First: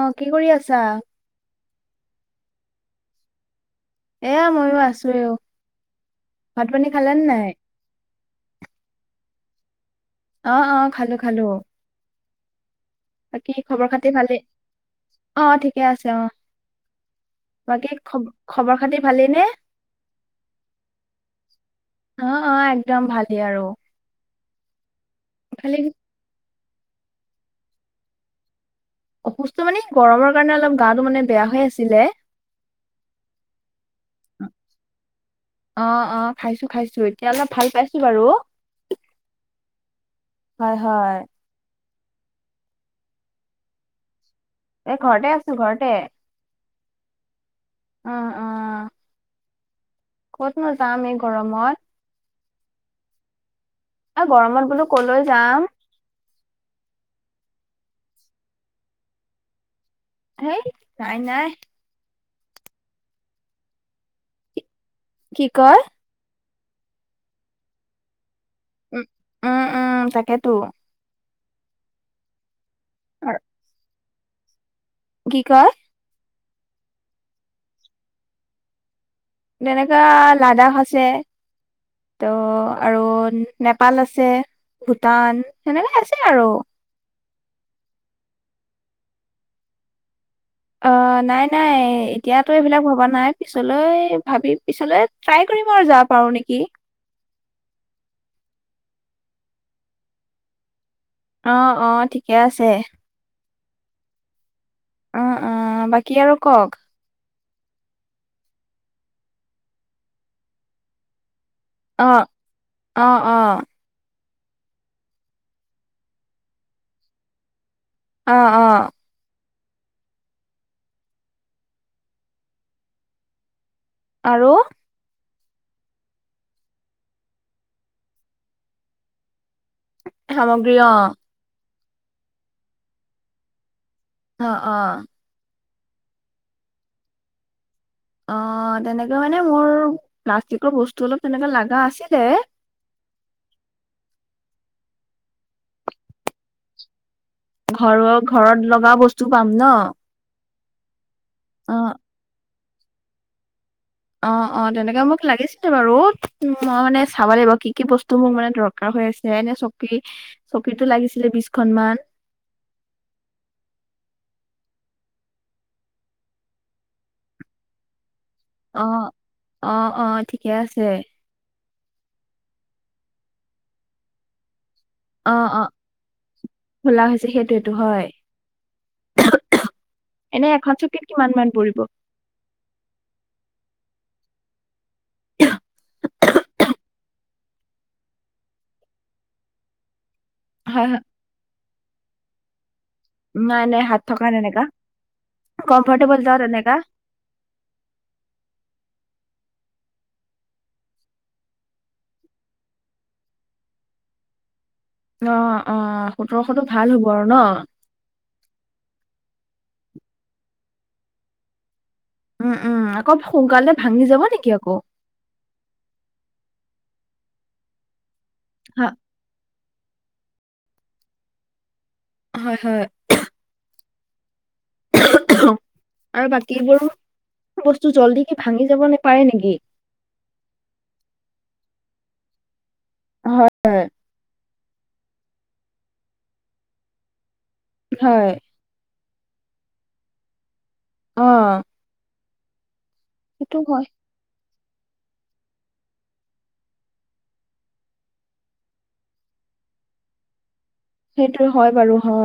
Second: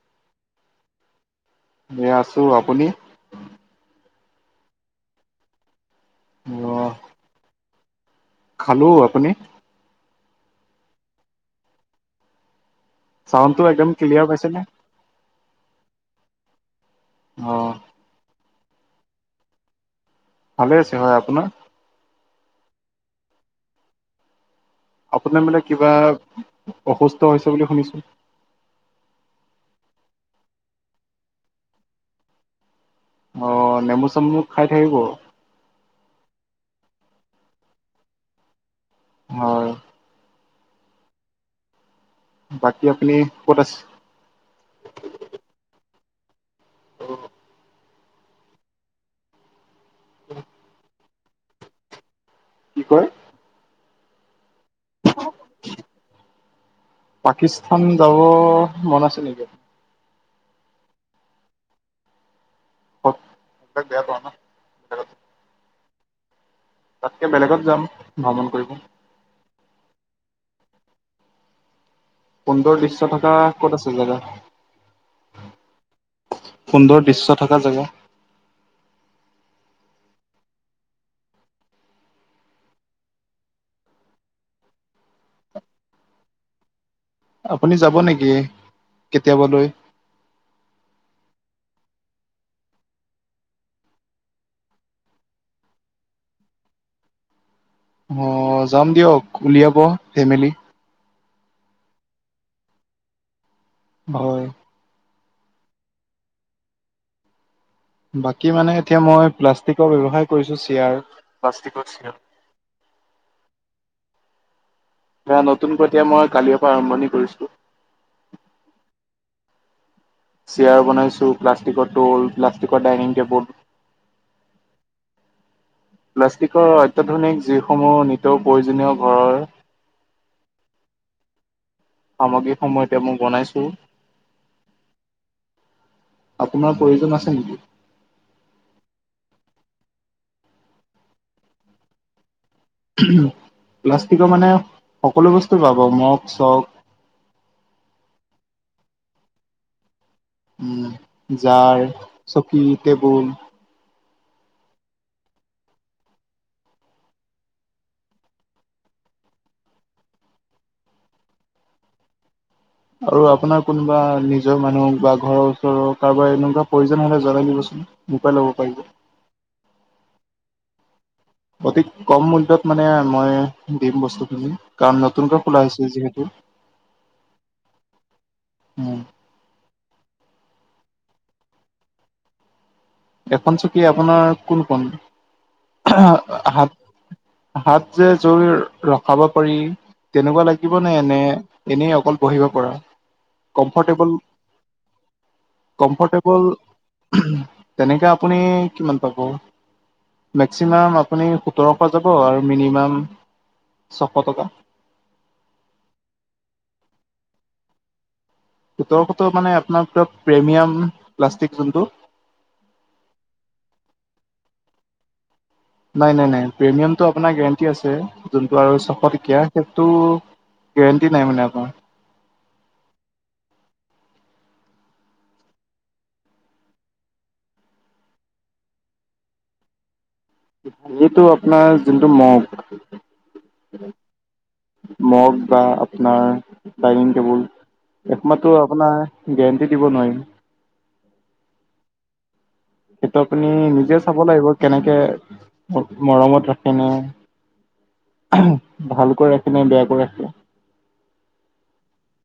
অ কি কৰি আছা? এ আছো আপুনি। এয়া মইো আছোেও ভাত পানী অ' খালে নে নাই। খালো আপুনি। অ অ খালো খালো। বাকী চাউণ্ডটো খবৰ একদম খাতি ক্লিয়াৰ ভালেই পাইছেনে অ ঠিকে আছে অ অ' বাকী। খ খবৰ খাতি ভালেই নে? ভালে আছে হয়। আপোনাৰ অ অ একদম ভালেই আৰু আপোনাৰ মানে খালি কিবা অসুস্থ হৈছে বুলি শুনিছোঁ। অসুস্থ মানে গৰমৰ কাৰণে অলপ গাটো মানে বেয়া হৈ আছিলে। অ নেমু- চেমু খাই থাকিব। অ অ খাইছো খাইছো এতিয়া অলপ ভাল পাইছো। বাৰু হয়। হয় হয়। বাকী আপুনি ক'ত আছে? এ ঘৰতে আছো ঘৰতে। অ অ অ। ক'তনো যাম এই গৰমত কি কয় আ গৰমত বোলো কলৈ যাম পাকিস্তান যাব মন আছে নেকি হেই নাই নাই হক তাকে আক ন কি কয় তাতকে বেলেগত যাম ভ্ৰমণ কৰিব উ উম উম তাকেতো। সৌন্দৰ দৃশ্য থকা আৰ- ক'ত আছে জেগা কি কয়? সুন্দৰ দৃশ্য থাকা জেগা। তেনেকা লাডাখ আছে ত আৰু নেপাল আছে ভূটান সেনেকে আছে আৰু। আপুনি যাব নেকি কেতিয়াবালৈ অ নাই নাই এতিয়াতো এইবিলাক ভবা নাই পিছলৈ ভাবি পিছলৈ ট্ৰাই কৰিম আৰু যা পাৰো নেকি অ যাম দিয়ক উলিয়াব ফেমেলি অ অ ঠিকে আছে অ অ অ বাকী আৰু কওক। বাকী মানে এতিয়া মই প্লাষ্টিকৰ ব্যৱসায় কৰিছো চেয়াৰ প্লাষ্টিকৰ অ চেয়াৰ অ অ এয়া নতুনকৈ এতিয়া মই কালিঅ পা আৰম্ভণি কৰিছো অ অ চেয়াৰ বনাইছো প্লাষ্টিকৰ টল প্লাষ্টিকৰ ডাইনিং টেবুল আৰু। প্লাষ্টিকৰ অত্যধুনিক যিসমূহ নিতৌ প্ৰয়োজনীয় ঘৰৰ সামগ্ৰী অ সামগ্ৰী সময় এতিয়া মই বনাইছো অ অ আপোনাৰ প্ৰয়োজন আছে নেকি অ তেনেকে মানে মোৰ প্লাষ্টিকৰ বস্তু অলপ তেনেকে লাগা আছিলে প্লাষ্টিকৰ মানে সকলো বস্তু পাবা মগ চগ ঘৰ ঘৰত লগা বস্তু পাম ন উম অ জাৰ চকী টেবুল অ অ তেনেকে মোক লাগিছিলে বাৰু মই মানে চাব লাগিব কি কি বস্তু মোক মানে দৰ কাৰ হৈ আছে এনে চকী চকীতো লাগিছিলে বিচখন মান আৰু আপোনাৰ কোনোবা নিজৰ মানুহক বা ঘৰৰ ওচৰৰ কাৰোবাৰ এনেকুৱা প্ৰয়োজন হলে জনাই দিবচোন মোৰ পৰা ল'ব অ পাৰিব অ অ ঠিকে আছে। অতি কম মূল্যত মানে মই দিম বস্তুখিনি কাৰণ অ নতুনকৈ খোলা অ হৈছে যিহেতু। খোলা হৈছে সেইটোয়েতো হয় উম, এনে এখন চকীত কিমান মান পৰিব এখন চকী আপোনাৰ কোনখন? [unintelligible] হাত হাত যে জুৰ ৰখাব পাৰি তেনেকুৱা লাগিব হয় নে? হয় এনে এনেই অকল বহিব পৰা? নাই নাই হাত কমফৰ্টেবল থকা টেমেকা, কমফৰ্টেবল যাও তেনেকা। তেনেকে আপুনি কিমান পাব? মেক্সিমাম আপুনি সোতৰশ যাব আৰু মিনিমাম ছশ টকা। অ অ সোতৰশ টো ভাল হ'ব আৰু ন? সোতৰশ টো মানে আপোনাৰ প্ৰেমিয়াম প্লাষ্টিক যোনটো। উম উম আকৌ সোনকালে ভাঙি যাব নেকি আকৌ? নাই নাই নাই প্ৰিমিয়ামটো আপোনাৰ গেৰেণ্টি আছে, যোনটো আৰু ছশ টকীয়া সেইটো গেৰেণ্টি নাই মানে আপোনাৰ। হয় হয়। আৰু বাকীবোৰ বস্তু জল্দি কি ভাঙি যাব নেপাৰে নেকি? এইটো আপোনাৰ যোনটো মগ হয় হয়। মগ বা আপোনাৰ ডাইনিং টেবুল হয়, একমাত্ৰ আপোনাৰ গেৰেণ্টি দিব নোৱাৰিম। অঁ। সেইটো আপুনি হয়, নিজে চাব লাগিব কেনেকে মৰমত ৰাখেনে ভালকৈ ৰাখে নে বেয়াকৈ ৰাখে। সেইটোয়ে হয় বাৰু হা,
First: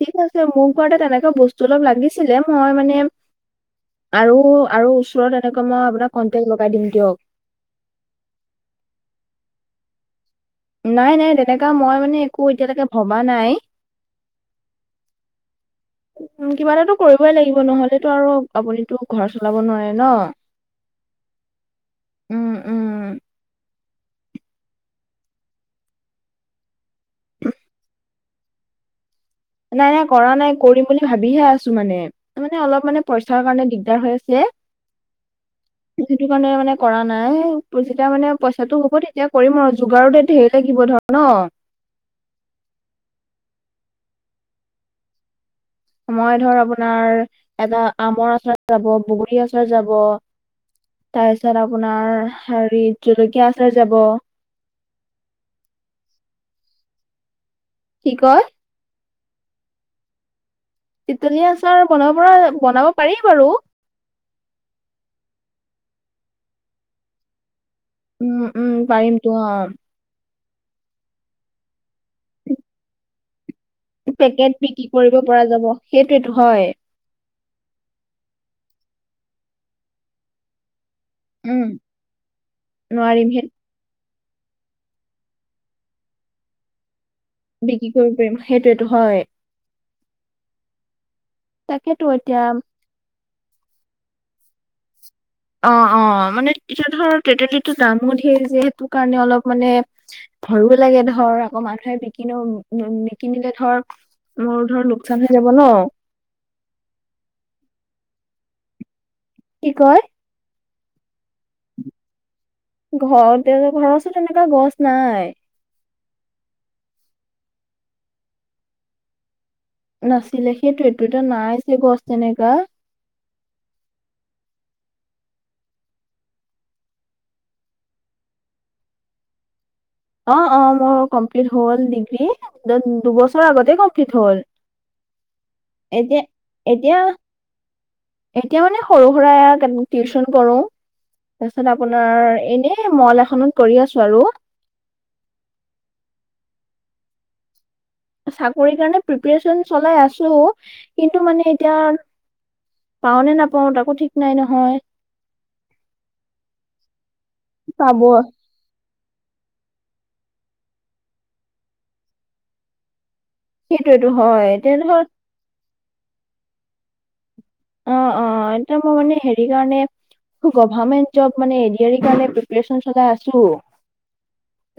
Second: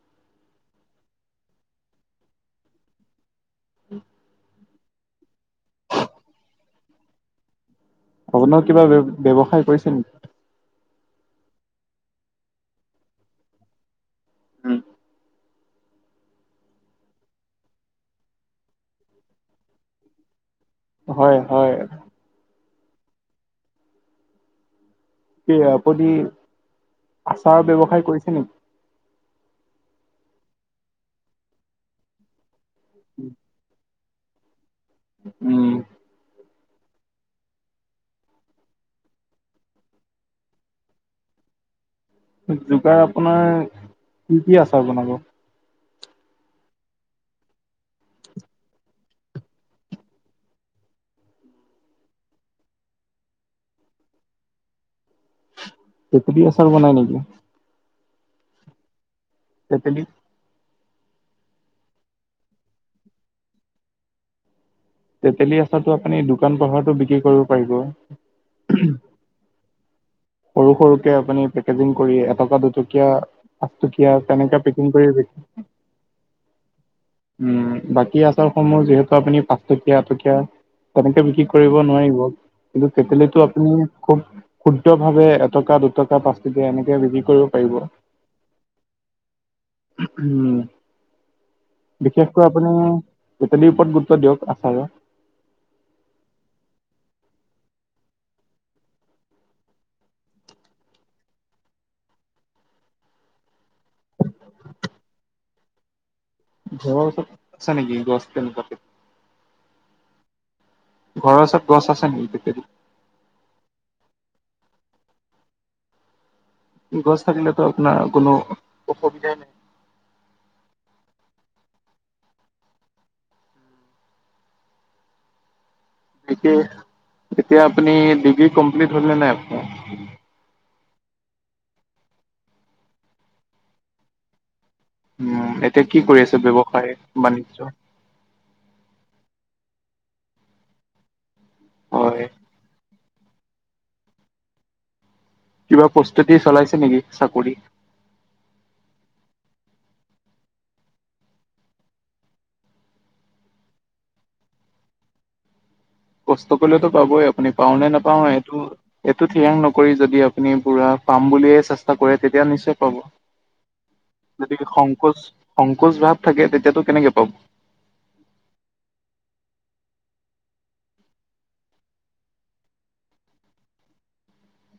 ঠিক আছে মোক কোৱাতে তেনেকুৱা বস্তু অলপ লাগিছিলে মই মানে আৰু আৰু ওচৰত এনেকৈ মই আপোনাক কণ্টেক্ট লগাই দিম দিয়ক। আপোনাৰ কিবা বে ব্যৱসায় কৰিছে নেকি? নাই নাই তেনেকা মই মানে একো এতিয়ালেকে ভবা নাই। উম। [inaudible] উম কিবা এটাতো কৰিবই লাগিব, নহলেতো আৰু আপুনিতো ঘৰ চলাব নোৱাৰে ন। হয় হয়। উম উম। কি আপুনি আচাৰৰ ব্যৱসায় কৰিছে নেকি? নাই নাই কৰা নাই, কৰিম বুলি ভাবিহে আছো মানে, ত মানে অলপ মানে পইচাৰ কাৰণে দিগদাৰ দাৰ হৈ আছে, উম, সেইটো কাৰণে মানে কৰা নাই যেতিয়া মানে পইচাটো হ'ব তেতিয়া কৰিম আৰু যোগাটোতে ঢেৰ লাগিব ধৰ ন? যোগাৰ আপোনাৰ কি কি আছে বনাব? মই ধৰ আপোনাৰ এটা আমৰ আচাৰ যাব, বগৰী আচাৰ যাব তাৰপিছত আপোনাৰ হেৰি জলকীয়া আচাৰ যাব। তেতেলী আচাৰ বনাই নেকি? কি কয়? তেতেলি। তেতেলি আচাৰ বনাব পৰা বনাব পাৰি বাৰু। তেতেলী আচাৰটো আপুনি দোকান পোহাৰটো বিক্ৰী কৰিব পাৰিব! উম, উম, পাৰিম তো অঁ। সৰু সৰুকে আপুনি পেকেজিং কৰি এটকা দুটকীয়া, পাঁচ টকীয়া পেকেট তেনেকে বিক্ৰী পেকিং কৰি কৰিব পৰা যাব সেইটোৱেতো হয় উম বাকী আচাৰসমূহ যিহেতু আপুনি পাঁচটকীয়া এটকীয়া তেনেকে বিক্ৰী উম কৰিব নোৱাৰিব কিন্তু নোৱাৰিম কেটলীটো সেই আপুনি খুব শুদ্ধ্ৰ ভাৱে এটকা দুটকা পাঁচ টকীয়া এনেকে বিক্ৰী কৰিো পাৰিব! বিক্ৰী কৰিব পাৰিম সেইটোৱেতো হয় উম তাকেতো এতিয়া বিশেষকৈ আপুনি গতেদিৰ ওপৰত গুৰুত্ব দিয়ক আচাৰৰ [unintelligible] অ অ মানে এতিয়া ধৰ তেটলীটোৰ দামো ঢেৰ যিহেতু সেইটো কাৰণে অলপ মানে ভয়ো লাগে ধৰ আকৌ মানুহে নিকিনেও নিকিনিলে ধৰ মোৰ ধৰ লোকচান হৈ যাব ন ঘৰৰ ওচৰত আছা নেকি গছ তেনেকুৱাত কি কয়? ঘৰৰ ওচৰত গছ আছে! ঘৰতে তেনেকুৱা গছ নাই। গছ থাকিলেতো আপোনাৰ কোনো অসুবিধাই নাই। নাছিলে সেইটো সটো এটা নাইছে গছ তেনেককা এতিয়া আপুনি ডিগ্ৰী কমপ্লিট হলে নাই আপাৰ অ অ মোৰ কমপ্লিট হ'ল ডিগ্ৰী দুবছৰৰ আগতে কমপ্লিট হ'ল উম এতিয়া কি কৰি আছে ব্য্ৱসায় এতিয়া বাণিজ্্য এতিয়া মানে সৰু সুৰা [unintelligible] টিউচন কৰো তাৰপিছত হয়, আপোনাৰ এনে মল এখনত কৰি আছো আৰু কিবা প্ৰস্তুতি চলাইছে নেকি চাকৰি চাকৰি কাৰণে প্ৰিপৰেচন চলাই আছো কিন্তু মানে এতিয়া পাও নে নাপাও তাকো ঠিক নাই নহয়। কষ্ট কৰিলেতো পাবই আপুনি পাও নে পাব। নাপাও সেইটো। এইটো ঠিৰাং নকৰি যদি আপুনি পুৰা পাম বুলিয়ে চেষ্টা কৰে তেতিয়া নিশ্চয় পাব সেইটোয়েতো হয় গতিকে এতিয়া ধৰ সংকোচ সংকোচ ভাৱ থাকে তেতিয়াতো কেনেকে পাব অ অ এতিয়া মই মানে হেৰি কাৰণে গভাৰমেন্ট জব মানে এ কাৰণে প্ৰিপৰেচন চলাই আছো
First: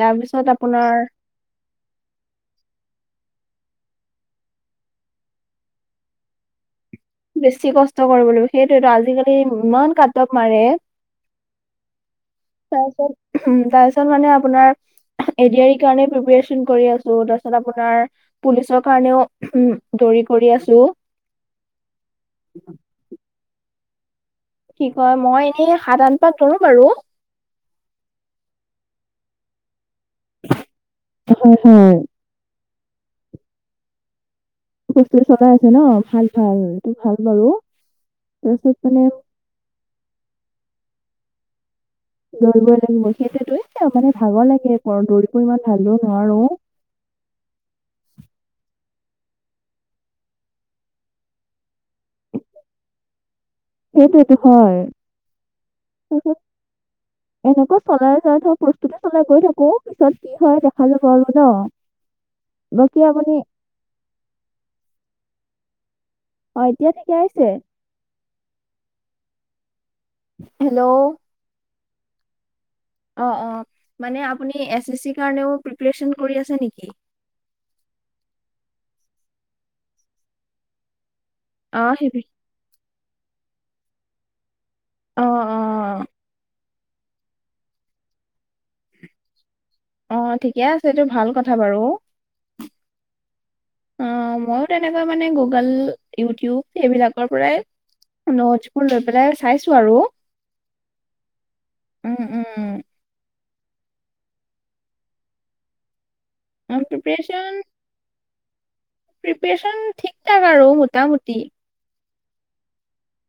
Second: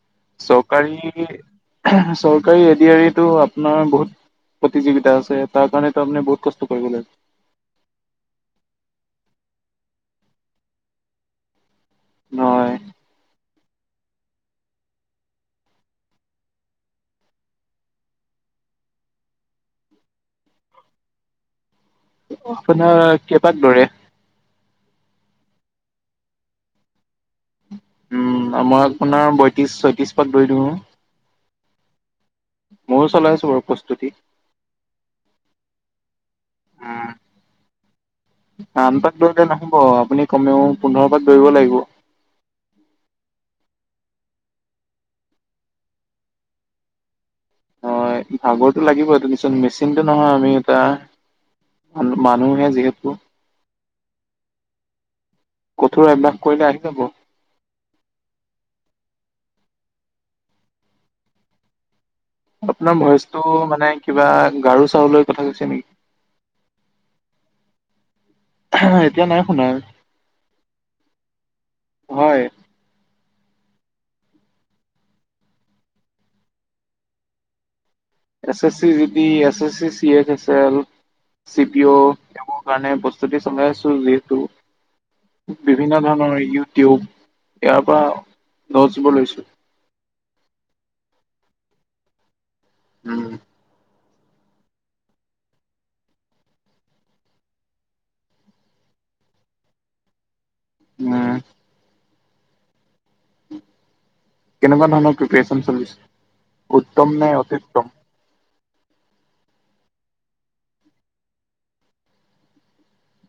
তাৰপিছত চৰকাৰী আপোনাৰ চৰকাৰী এডি আৰ ই টো আপোনাৰ বহুত প্ৰতিযোগিতা আছে তাৰ কাৰণেতো আপুনি বহুত কষ্ট কৰিব লাগ বেছি কষ্ট কৰিব লাগিব সেইটোয়েতো আজিকালি ইমান কাটব মাৰে নহয় তাৰপিছত উম তাৰপিছত মানে আপোনাৰ এডি আৰ ই কাৰণে প্ৰিপাৰেচন কৰি আছো তাৰপিছত আপোনাৰ পুলিচৰ কাৰণেও উম দৌৰি কৰি আছো। আপোনাৰ কেবাক লৰে [unintelligible] কি কয় মই এনেই সাত আঠ পাক দৌৰিম বাৰু উম মই আপোনাৰ বয়ত্ৰিশ ছয়ত্ৰিশ পাত পঢ়ি দিওঁ হয় হয় মইো চলাই আছো বৰ প্ৰস্তুতি বস্তু চলাই আছে ন ভাল ভাল এইটো উম, ভাল বাৰু তাৰপিছত আন মানে পাক দৌৰিলে নহব আপুনি কমেও পোন্ধৰ পাক দৌৰিব লাগিব। দৌৰিবই লাগিব সেইটোতে মানে ভাগৰ লাগে একো দৌৰিব ইমান ভালো নোৱাৰো [unintelligible] [inaudible] হয় ভাগৰটো লাগিবই মেচিনটো নহয় আমি এটা, মানুহে যিহেতু সেইটোৱেটো হয় কঠোৰ তাৰপিছত অভ্যাস কৰিলে আহি যাব এনেকৈ চলাই যাই থাকো প্ৰস্তুতি চলাই গৈ থাকো পিছত কি হয় দেখা যাব আৰু ন আপোনাৰ বাকী আপুনি ভইচটো মানে কিবা গাৰু চাৰু লৈ কথা কৈছে নেকি অ এতিয়া ঠিকে আহিছে আহ এতিয়া নাই শুনা হেল্ল হয় অ অ মানে আপুনি এচ এচ চিৰ কাৰণেও প্ৰিপেচন কৰি আছে নেকি S S C G D S S C C H S L C P অ কাৰণে প্ৰস্তুতি চলাই আছো যিহেতু অ', বিভিন্ন অ', ধৰণৰ টিউব ইয়াৰ পৰা দহ জোপা লৈছো অ ঠিকে আছে এইটো ভাল কথা বাৰু উম অ মইও তেনেকৈ মানে গুগল ইউটিউব এইবিলাকৰ পৰাই নোটছ বোৰ লৈ পেলাই চাইছো আৰু উম উম উম কেনেকুৱা ধৰণৰ প্ৰিপেৰেচন চলিছে অ উত্তম নে প্ৰিপেচন অতিউত্তম? প্ৰিপেচন ঠিক থাক আৰু মোটামুটি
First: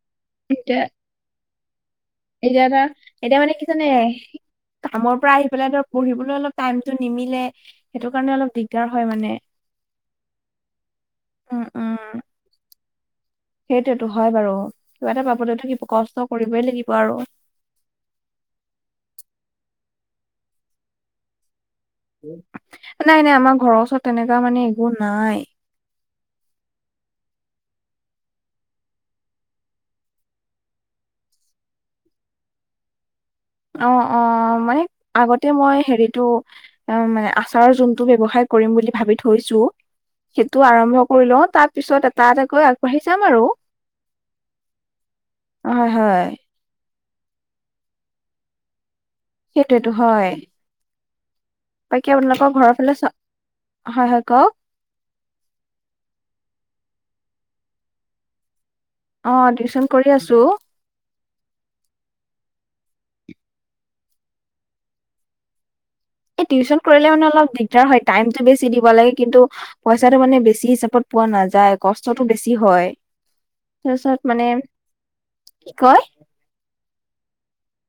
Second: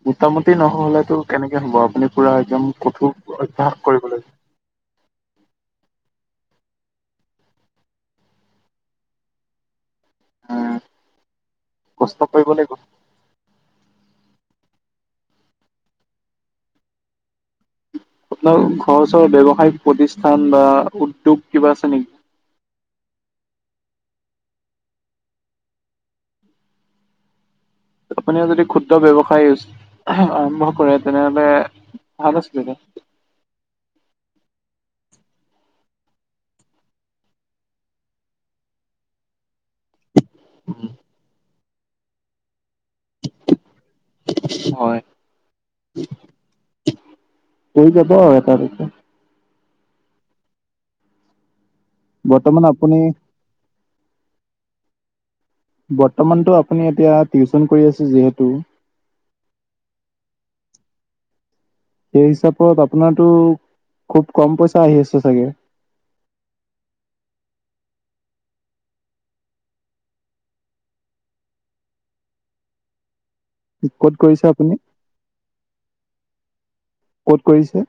মোটামোটি এতিয়া নহলেতো কেনেকে হ'ব আপুনি পুৰা এতিয়া একদম এটা এতিয়া কঠোৰ মানে কি অভ্যাস জানে কৰিব লাগিব কামৰ পৰা আহি পেলাই ধৰ পঢ়িবলৈ অলপ টাইমটো নিমিলে সেইটো কাৰণে অলপ দিগদাৰ হয় মানে উম উম, উম, কষ্ট কৰিব লাগিব সেইটোৱেতো হয় বাৰু কিবা এটা পাবলৈটো কষ্ট কৰিবই লাগিব আৰু আপোনাৰ ঘৰ ওচৰ ব্যৱসায়িক প্ৰতিষ্ঠান বা উদ্যোগ কিবা আছে নেকি। নাই নাই আমাৰ ঘৰৰ ওচৰত তেনেকা মানে একো নাই আপুনি যদি ক্ষুদ্ৰ ব্যৱসায় আহ আৰম্ভ কৰে তেনেহলে ভাল আছিলে অ অ মানে আগতে মই হেৰিটো অ' মানে আচাৰৰ যোনটো ব্যৱসায় কৰিম বুলি ভাবি থৈছো। সেইটো আৰম্ভ কৰি লও তাৰ পিছত এটা এটাকৈ আগবাঢ়ি যাম আৰু। হয় হয়, হয়। হৈ যাব আৰু এটা দুটা সেইটোৱেতো হয় বাকী আপোনালোকৰ বৰ্তমান ঘৰৰ ফালে আপুনি চা হয় হয় কওক বৰ্তমানটো আপুনি এতিয়া টিউচন কৰি আছে যিহেতু অ টিউচন কৰি আছো সেই হিচাপত আপোনাৰটো খুব কম পইচা আহি আছে চাগে। এই টিউচন কৰিলে মানে অলপ দিগদাৰ হয় টাইমটো বেছি দিব লাগে কিন্তু পইচাটো মানে বেছি হিচাপত পোৱা নাযায় কষ্টটো বেছি হয় ক'ত তাৰপিছত কৰিছে মানে আপুনি কি কয় ক'ত কৰিছে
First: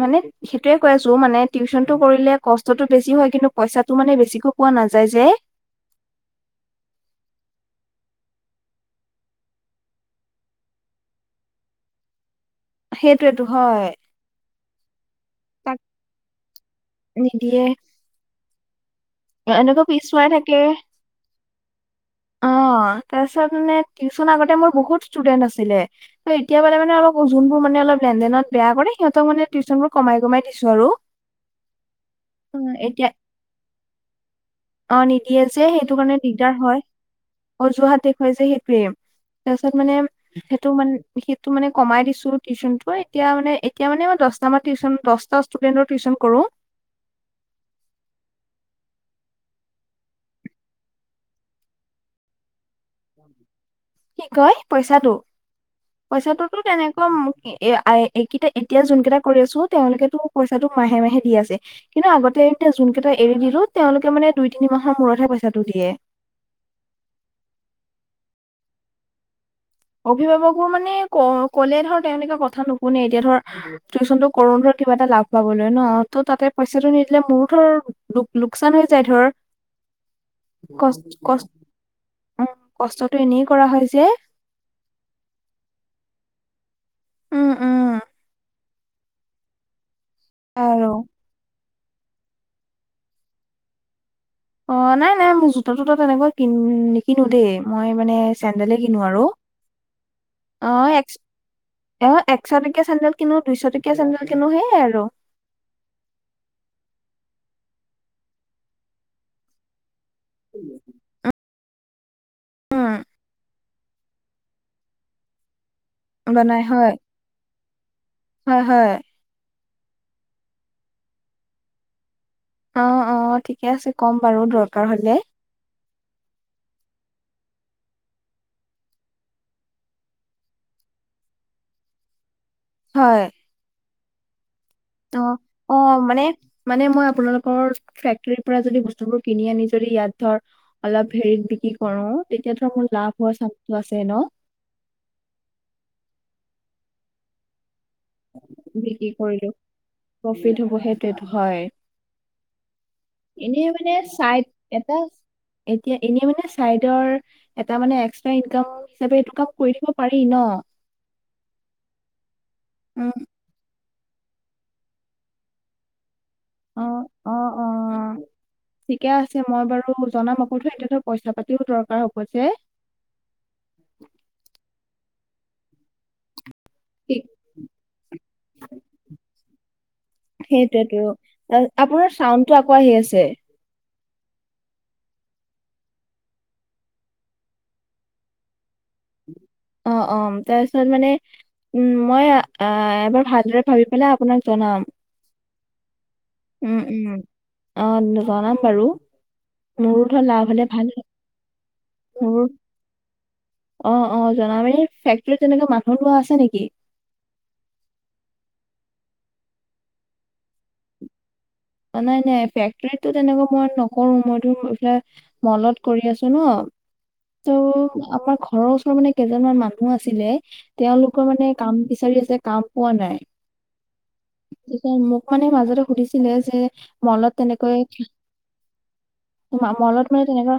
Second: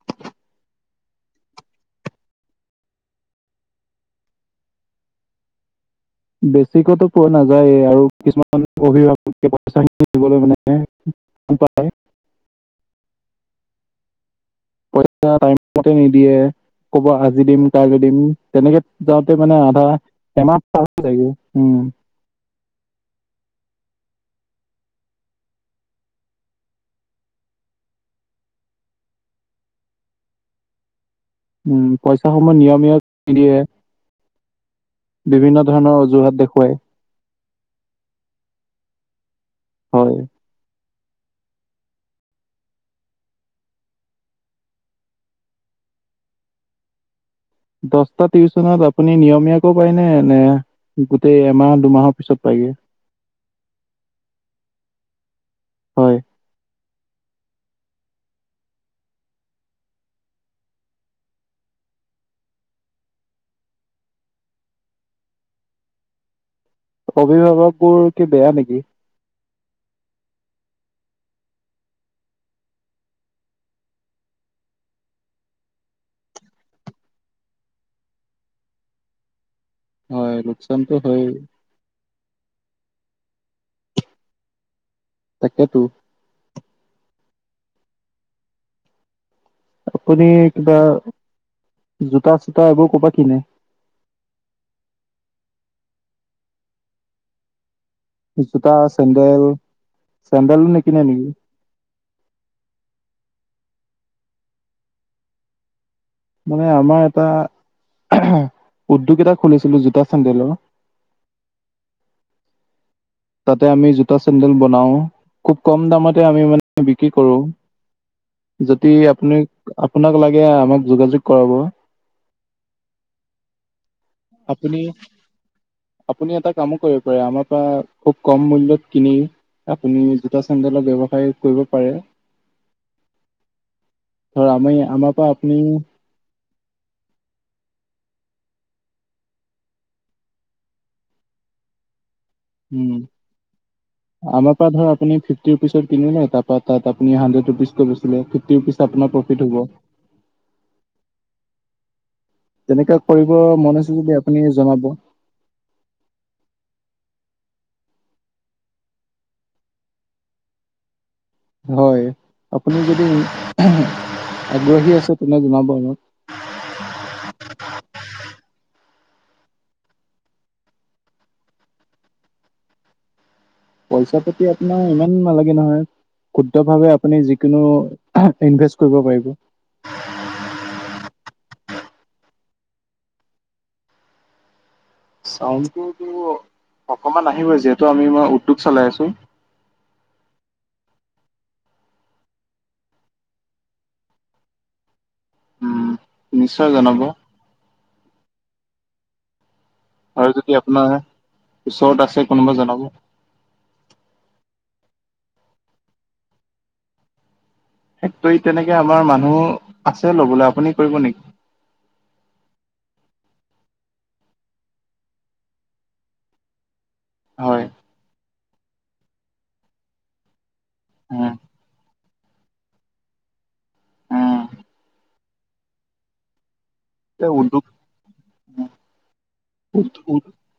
মানেত সেইটোয়ে কৈ আছো মানে টিউচনটো কৰিলে কষ্টটো বেছি হয় কিন্তু পইচাটো মানে বেছিকৈ পোৱা নাযায় যে বেছিকেতো পোৱা নাযায় আৰু কিছুমান অভিভাৱকে পইচা খিনি দিবলৈ মানে টান পায় সেইটোয়েটো হয়। টাইম তাক মতে নিদিয়ে। ক'ব আজি নিদিয়ে দিম কাইলৈ দিম, তেনেকে যাওঁতে মানে এনেকুৱা আধা পিছুৱাই এমাহ চেগো উম। অঁ, তাৰপিছত মানে টিউচন আগতে মোৰ বহুত ষ্টুডেন্ট আছিলে। এতিয়া মানে অলপ যোনবোৰ মানে অলপ লেনদেনত বেয়া কৰে, সিহঁতক মানে টিউচন বোৰ কমাই কমাই দিছো আৰু। পইচাসমূহ অ নিয়মীয় নিদিয়ে। অঁ নিদিয়ে যে বিভিন্ন সেইটো ধৰণৰ কাৰণে অজুহাত দিগদাৰ দেখুৱায় হয়, অজুহাত দেখুৱাই যে সেইটোৱে। তাৰপিছত মানে হয় সেইটো মানে সেইটো মানে কমাই দিছো, টিউশচনটো এতিয়া মানে এতিয়া মানে দশটা‌ মান টিউচন দশ ষ্টুেণ্টৰ টিউচন কৰো। দশটা টিউচনত আপুনি নিয়মীয়াকো কৰায় নে, নে গোটেই এমাহ দুমাহৰ পিছত পাইগে। কি কয় পইচাটো হয় পইচাটোতো তেনেকুৱা এ এইকেইটা এতিয়া যোন কেইটা কৰি আছো তেওঁলোকেতো পইচাটো মাহে মাহে দি আছে। কিন্তু আগতে এ যোন কেইটা এৰি দিলো তেওঁলোকে মানে দুই তিনি মাহৰ মূৰতহে পইচাটো দিয়ে। অভিভাৱক বোৰ কি বেয়া নেকি? অভিভাৱকো মানে ক কলে ধৰ তেওঁলোকে কথা নুশুনে। এতিয়া ধৰ টিউচনটো কৰো ধৰ কিবা এটা লাভ পাবলৈ ন, ত তাতে পইচাটো নিদিলে মোৰো ধৰ লোক লোকচান হৈ যায় ধৰ। হয় লোকচানটো কষ্ট হয় কষ্ট কষ্টতটো এনেই কৰা হয় যে তাকেতো উম উম আপুনি কিবা আৰু জোতা চোতা এইবোৰ ক'ৰপা কিনে? অঁ, নাই নাই মোৰ জোতা তোতা তেনেকুৱা কিন নিকিনো দেই। মই মানে জোতা চেডেলে কিনো চেণ্ডেল চেণ্ডেলো আঁ নিকিনে এক নেকি? একশ টকীয়া চেন্দেল কিনো দুইশ টকীয়া চেন্দেল কিনো সেয়ে আৰু। মানে আমাৰ এটা উদ্যোগ এটা খুলিছিলো জোতা চেন্দেলৰ। আঁহ উম। তাতে আমি জোতা চেন্দেল বনাও খোব কম দামত তে আমি বনাই মানে হয় বিক্ৰী কৰো। হয় যদি হয় আপুনি আপোনাক লাগে আমাক যোগাযোগ কৰাব। অঁ অঁ ঠিকে আছে ক'ম বাৰু আপুনি দৰকাৰ হলে। আপুনি এটা কামো কৰিব পাৰে, আমাৰ পৰা খুব কম মূল্যত কিনি আপুনি জোতা চেডেলৰ ব্যৱসায় কৰিব পাৰে। হয়। ত আমি আমাৰ পৰা অঁ, আপুনি অঁ মানে মানে মই আপোনালোকৰ ফেক্টৰীৰ পৰা যদি বস্তুবোৰ কিনি আনি, যদি ইয়াত ধৰ অলপ হেৰিত বিক্ৰী কৰো, তেতিয়া ধৰ মোৰ উম লাভ হোৱা চান্সটো আছে ন। আমাৰ পৰা ধৰ আপুনি ফিফটি ৰুপিছত কিনিলে, তাৰা তাত আপুনি হান্দেৰ্ড ৰুপিছ লে ফিফটি ৰুপিছ বিক্ৰী আপোনাৰ প্ৰফিট কৰিলো হ'ব। প্ৰফিট হ'ব সেইটোৱেতো হয় তেনেকুৱা কৰিব এনেই মন আছে মানে যদি চাইড আপুনি জনাব। এটা এতিয়া এনেই মানে চাইডৰ এটা মানে এক্সট্ৰা ইনকাম হিচাপে এইটো কাম কৰি থাকিব পাৰি ন। হয় আপুনি উম যদি হুেহ আগ্ৰহী আছে তেনে জনাব অহ অহ অহ অহ ঠিকে আছে মই বাৰু জনাম আকৌ সেইটো পইচা পাতিও দৰকাৰ হব যে পইচা পাতি আপোনাৰ ইমান নালাগে নহয় ক্ষুদ্ৰ ভাৱে আপুনি যিকোনো ইনভেষ্ট কৰিব পাৰিব। সেইটোয়েতো আপোনাৰ চাউণ্ডতো আকৌ আহি আছে। চাউণ্ডতো অকমান আহিব যিহেতু আমি মই উদ্যোগ চলাই আছো অহ অহ তাৰপিছত মানে উম মই এবাৰ ভালদৰে ভাবি পেলাই আপোনাক জনাম উম নিশ্চয় উম জনাব উম অহ জানাম বাৰু মোৰোতো আৰু লাভ যদি হলে ভাল মোৰ জনকো অহ অহ জনাব দেই ফেক্টৰীত তেনেকে মানুহ লোৱা আছে নেকি ফেক্টৰীত তেনেকে আমাৰ মানুহ আছে ল'বলৈ আপুনি কৰিব নেকি মানে এনেই ফেক্টৰীতো তেনেকুৱা মই নকৰোঁ মইতো এইফালে মলট কৰি আছো ন ত' হয় আমাৰ ঘৰৰ ওচৰত মানে কেইজনমান মানুহ আছিলে উম তেওঁলোকৰ মানে কাম বিচাৰি আছে কাম পোৱা নাই উম পিছে মোক মানে মাজতে সুধিছিলে যে এ মলট উদ্যোগ তেনেকৈ মলট মানে তেনেকুৱা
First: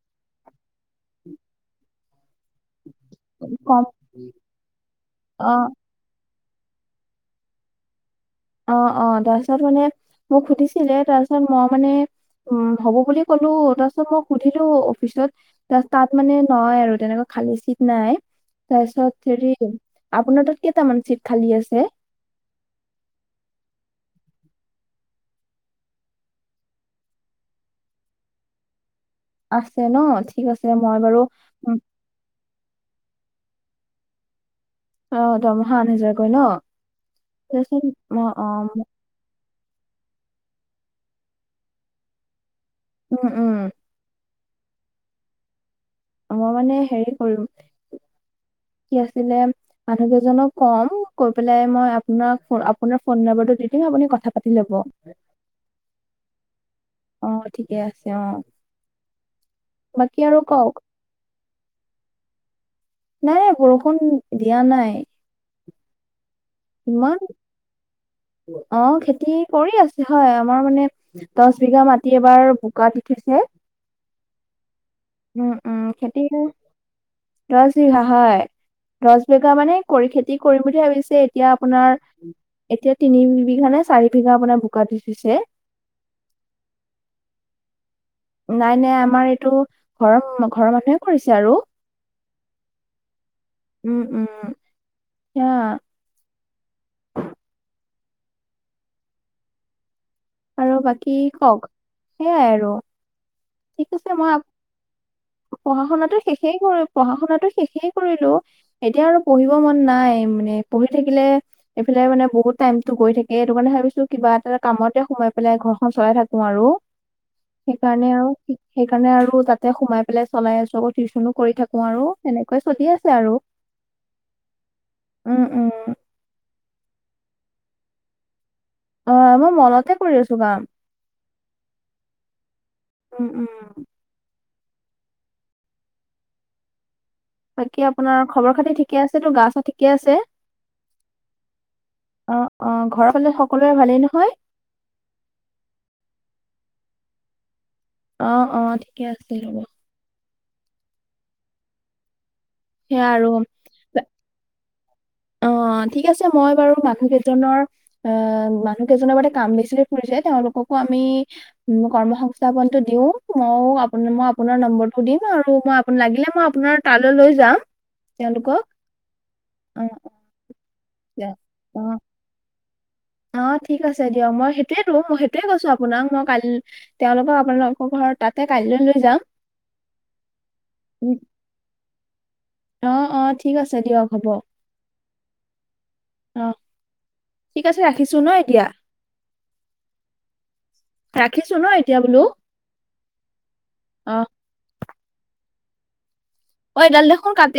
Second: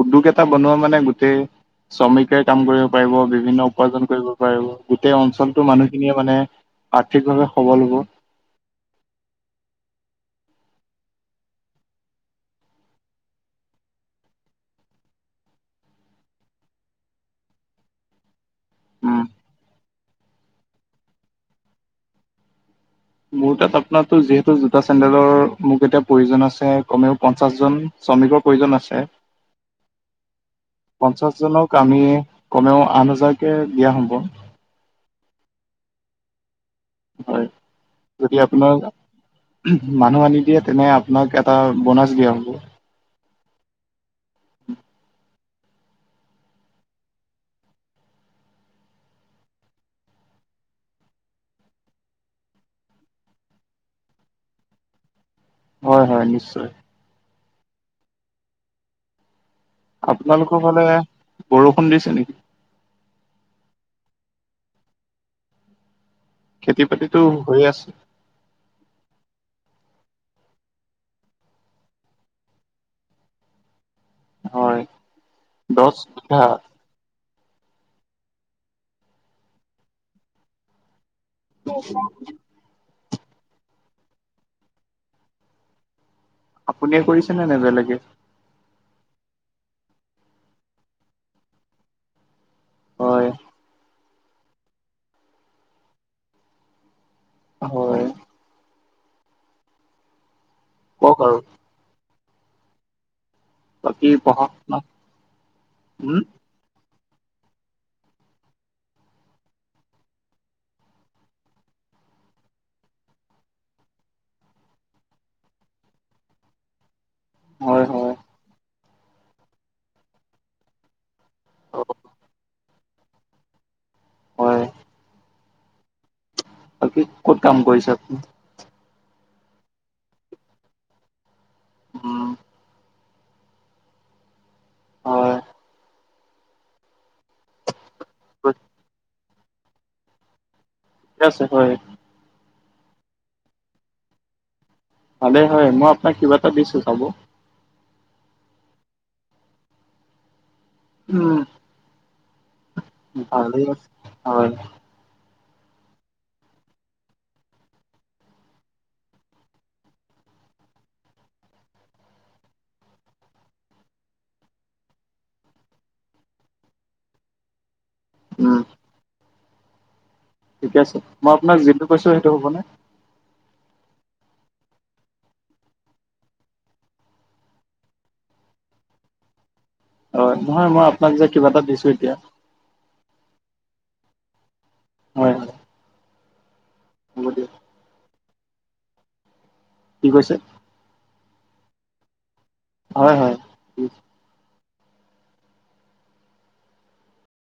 উদ্যোগ এটা বনোৱা মানে গোটেই শ্ৰমিকে কাম কৰিব পাৰিব বিভিন্ন কম উপাৰ্জন কৰিব পাৰিব গোটেই অ অঞ্চলতটো মানুহ খিনিয়ে মানে আৰ্থিকভাৱে সবল হব অহ অহ তাৰপিছত মানে মোক সুধিছিলে তাৰপিছত মই মানে উম হ'ব বুলি ক'লো তাৰপিছত মই সুধিলো অফিছত যে তাত মানে নহয় আৰু তেনেকুৱা খালী চিট নাই তাৰ উম পিছত হেৰি আপোনাৰ তাত কেইটামান চিট খালী আছে মোৰ তাত আপোনাৰো যিহেতু জোতা চেন্দেলৰ মোক এতিয়া প্ৰয়োজন আছে কমেও পঞ্চাশ জন শ্ৰমিকৰ প্ৰয়োজন আছে আছে ন ঠিক আছে মই বাৰু উম উম কমেও আঠ হাজাৰকে দিয়া হ'ব অহ দৰমহা আঠ হাজাৰকৈ ন হয় দেচোন মই যদি অ আপোনাৰ ম- উহ মানুহ আনি দিয়ে তেনে আপোনাক এটা বনাছ দিয়া হ'ব উম উম মই মানে হেৰি কৰোঁ কি আছিলে মানুহ কেইজনক কম কৈ পেলাই মই আপোনাক আপোনাৰ ফোন নম্বৰতো দি দিম আপুনি কথা পাতি ল'ব এ হয় হয় নিশ্চয় অহ ঠিকে আছে অহ আপোনালোকৰ কওক ফালে বৰষুণ দিছে নেকি নাই নাই বৰষুণ দিয়া নাই খেতি ইমান বাতিটো হৈ আছে। অ খেতি কৰি আছো অ আমাৰ মানে। দছ বিঘা মাটি এবাৰ বোকা দিছে। হয় উম উম দহ খেতি। বিঘা [inaudible] দহ বিঘা হয় দহ বিঘা মানে কৰি খেতি কৰিম বুলি ভাবিছে। এতিয়া আপোনাৰ এতিয়া তিনি বিঘা নে চাৰি বিঘা আপোনাৰ বোকাত দি উঠছে। আপুনিয়ে কৰিছেনে নে বেলেগে। নাই নাই আমাৰ এইটো ঘৰৰ ঘৰৰ মানুহে কৰিছে আৰু। হয়। উম উম হ। হ। আৰু বাকী কওক সেইয়াই আৰু। ঠিক বাকী আছে মই পঢ়া শুনা পঢ়া শুনা উম শেষেই কৰি পঢ়া শুনা টো শেষেই কৰিলো। এতিয়া আৰু পঢ়িব মন নাই মানে পঢ়ি থাকিলে। এইফালে মানে বহুত টাইমতটো গৈ থাকে এইটো কাৰণে ভাবিছো কিবা এটা কামতে। সোমাই পেলাই ঘৰখন চলাই থাকো আৰু হয় হয় সেইকাৰণে। সেইকাৰণে আৰু তাতে সোমাই পেলাই চলাই আছো আকৌ টিউচনো কৰি থাকো আৰু এনেকুৱেই চলি আছে আৰু। হয় উম উম [inaudible] বাকী ক'ত কাম কৰিছে আপুনি। অ মই মনতে কৰি আছো কাম। অঁ। উম উম। অ। বাকী আপোনাৰ খবৰ খাতি ঠিকে আছে তো গা চা ঠিকে আছে। ক আছো হয়। অ অ ঘৰৰ ফালে সকলোৰে ভালেই নহয়। ভালে হয় মই আপোনাক কিবা এটা দিছো চাব। অ অ ঠিকে আছিল ৰ'ব। উম। সেয়া আৰু ভালেই হয়। অ ঠিক আছে মই বাৰু মানুহ কেইজনৰ। অ মানুহ কেইজনৰ বাবে কাম বেছিকৈ ফুৰি যায় তেওঁলোককো আমি। কৰ্ম সংস্থাপনটো দিও মই ম আপোনাৰ নম্বৰটো দিম আৰু মই। [inaudible] লাগিলে মই আপোনাৰ তালৈ লৈ যাম উম তেওঁলোকক। অ অ। ঠিকে আছে দিয়া মই আপোনাক যিটো কৈছো সেইটো হ'বনে অ ঠিক আছে দিয়ক মই সেইটোয়েটো মই সেইটোৱে কৈছো আপোনাক মই কাই। তেওঁলোকক আপোনালোকৰ ঘৰত তাতে কাইিললৈ লৈ যাম। অ ম মই আপোনাক যে কিবা এটা দিছো এতিয়া। অ অ ঠিক আছে দিয়ক হ'ব হয়। অঁ হব দিয়া। ঠিক আছে ৰাখিছো ন এতিয়া। কি কৈছে। ৰাখিছো ন এতিয়া বোলো। হয় হয়। অহ এই এডাল দেখোন কাটি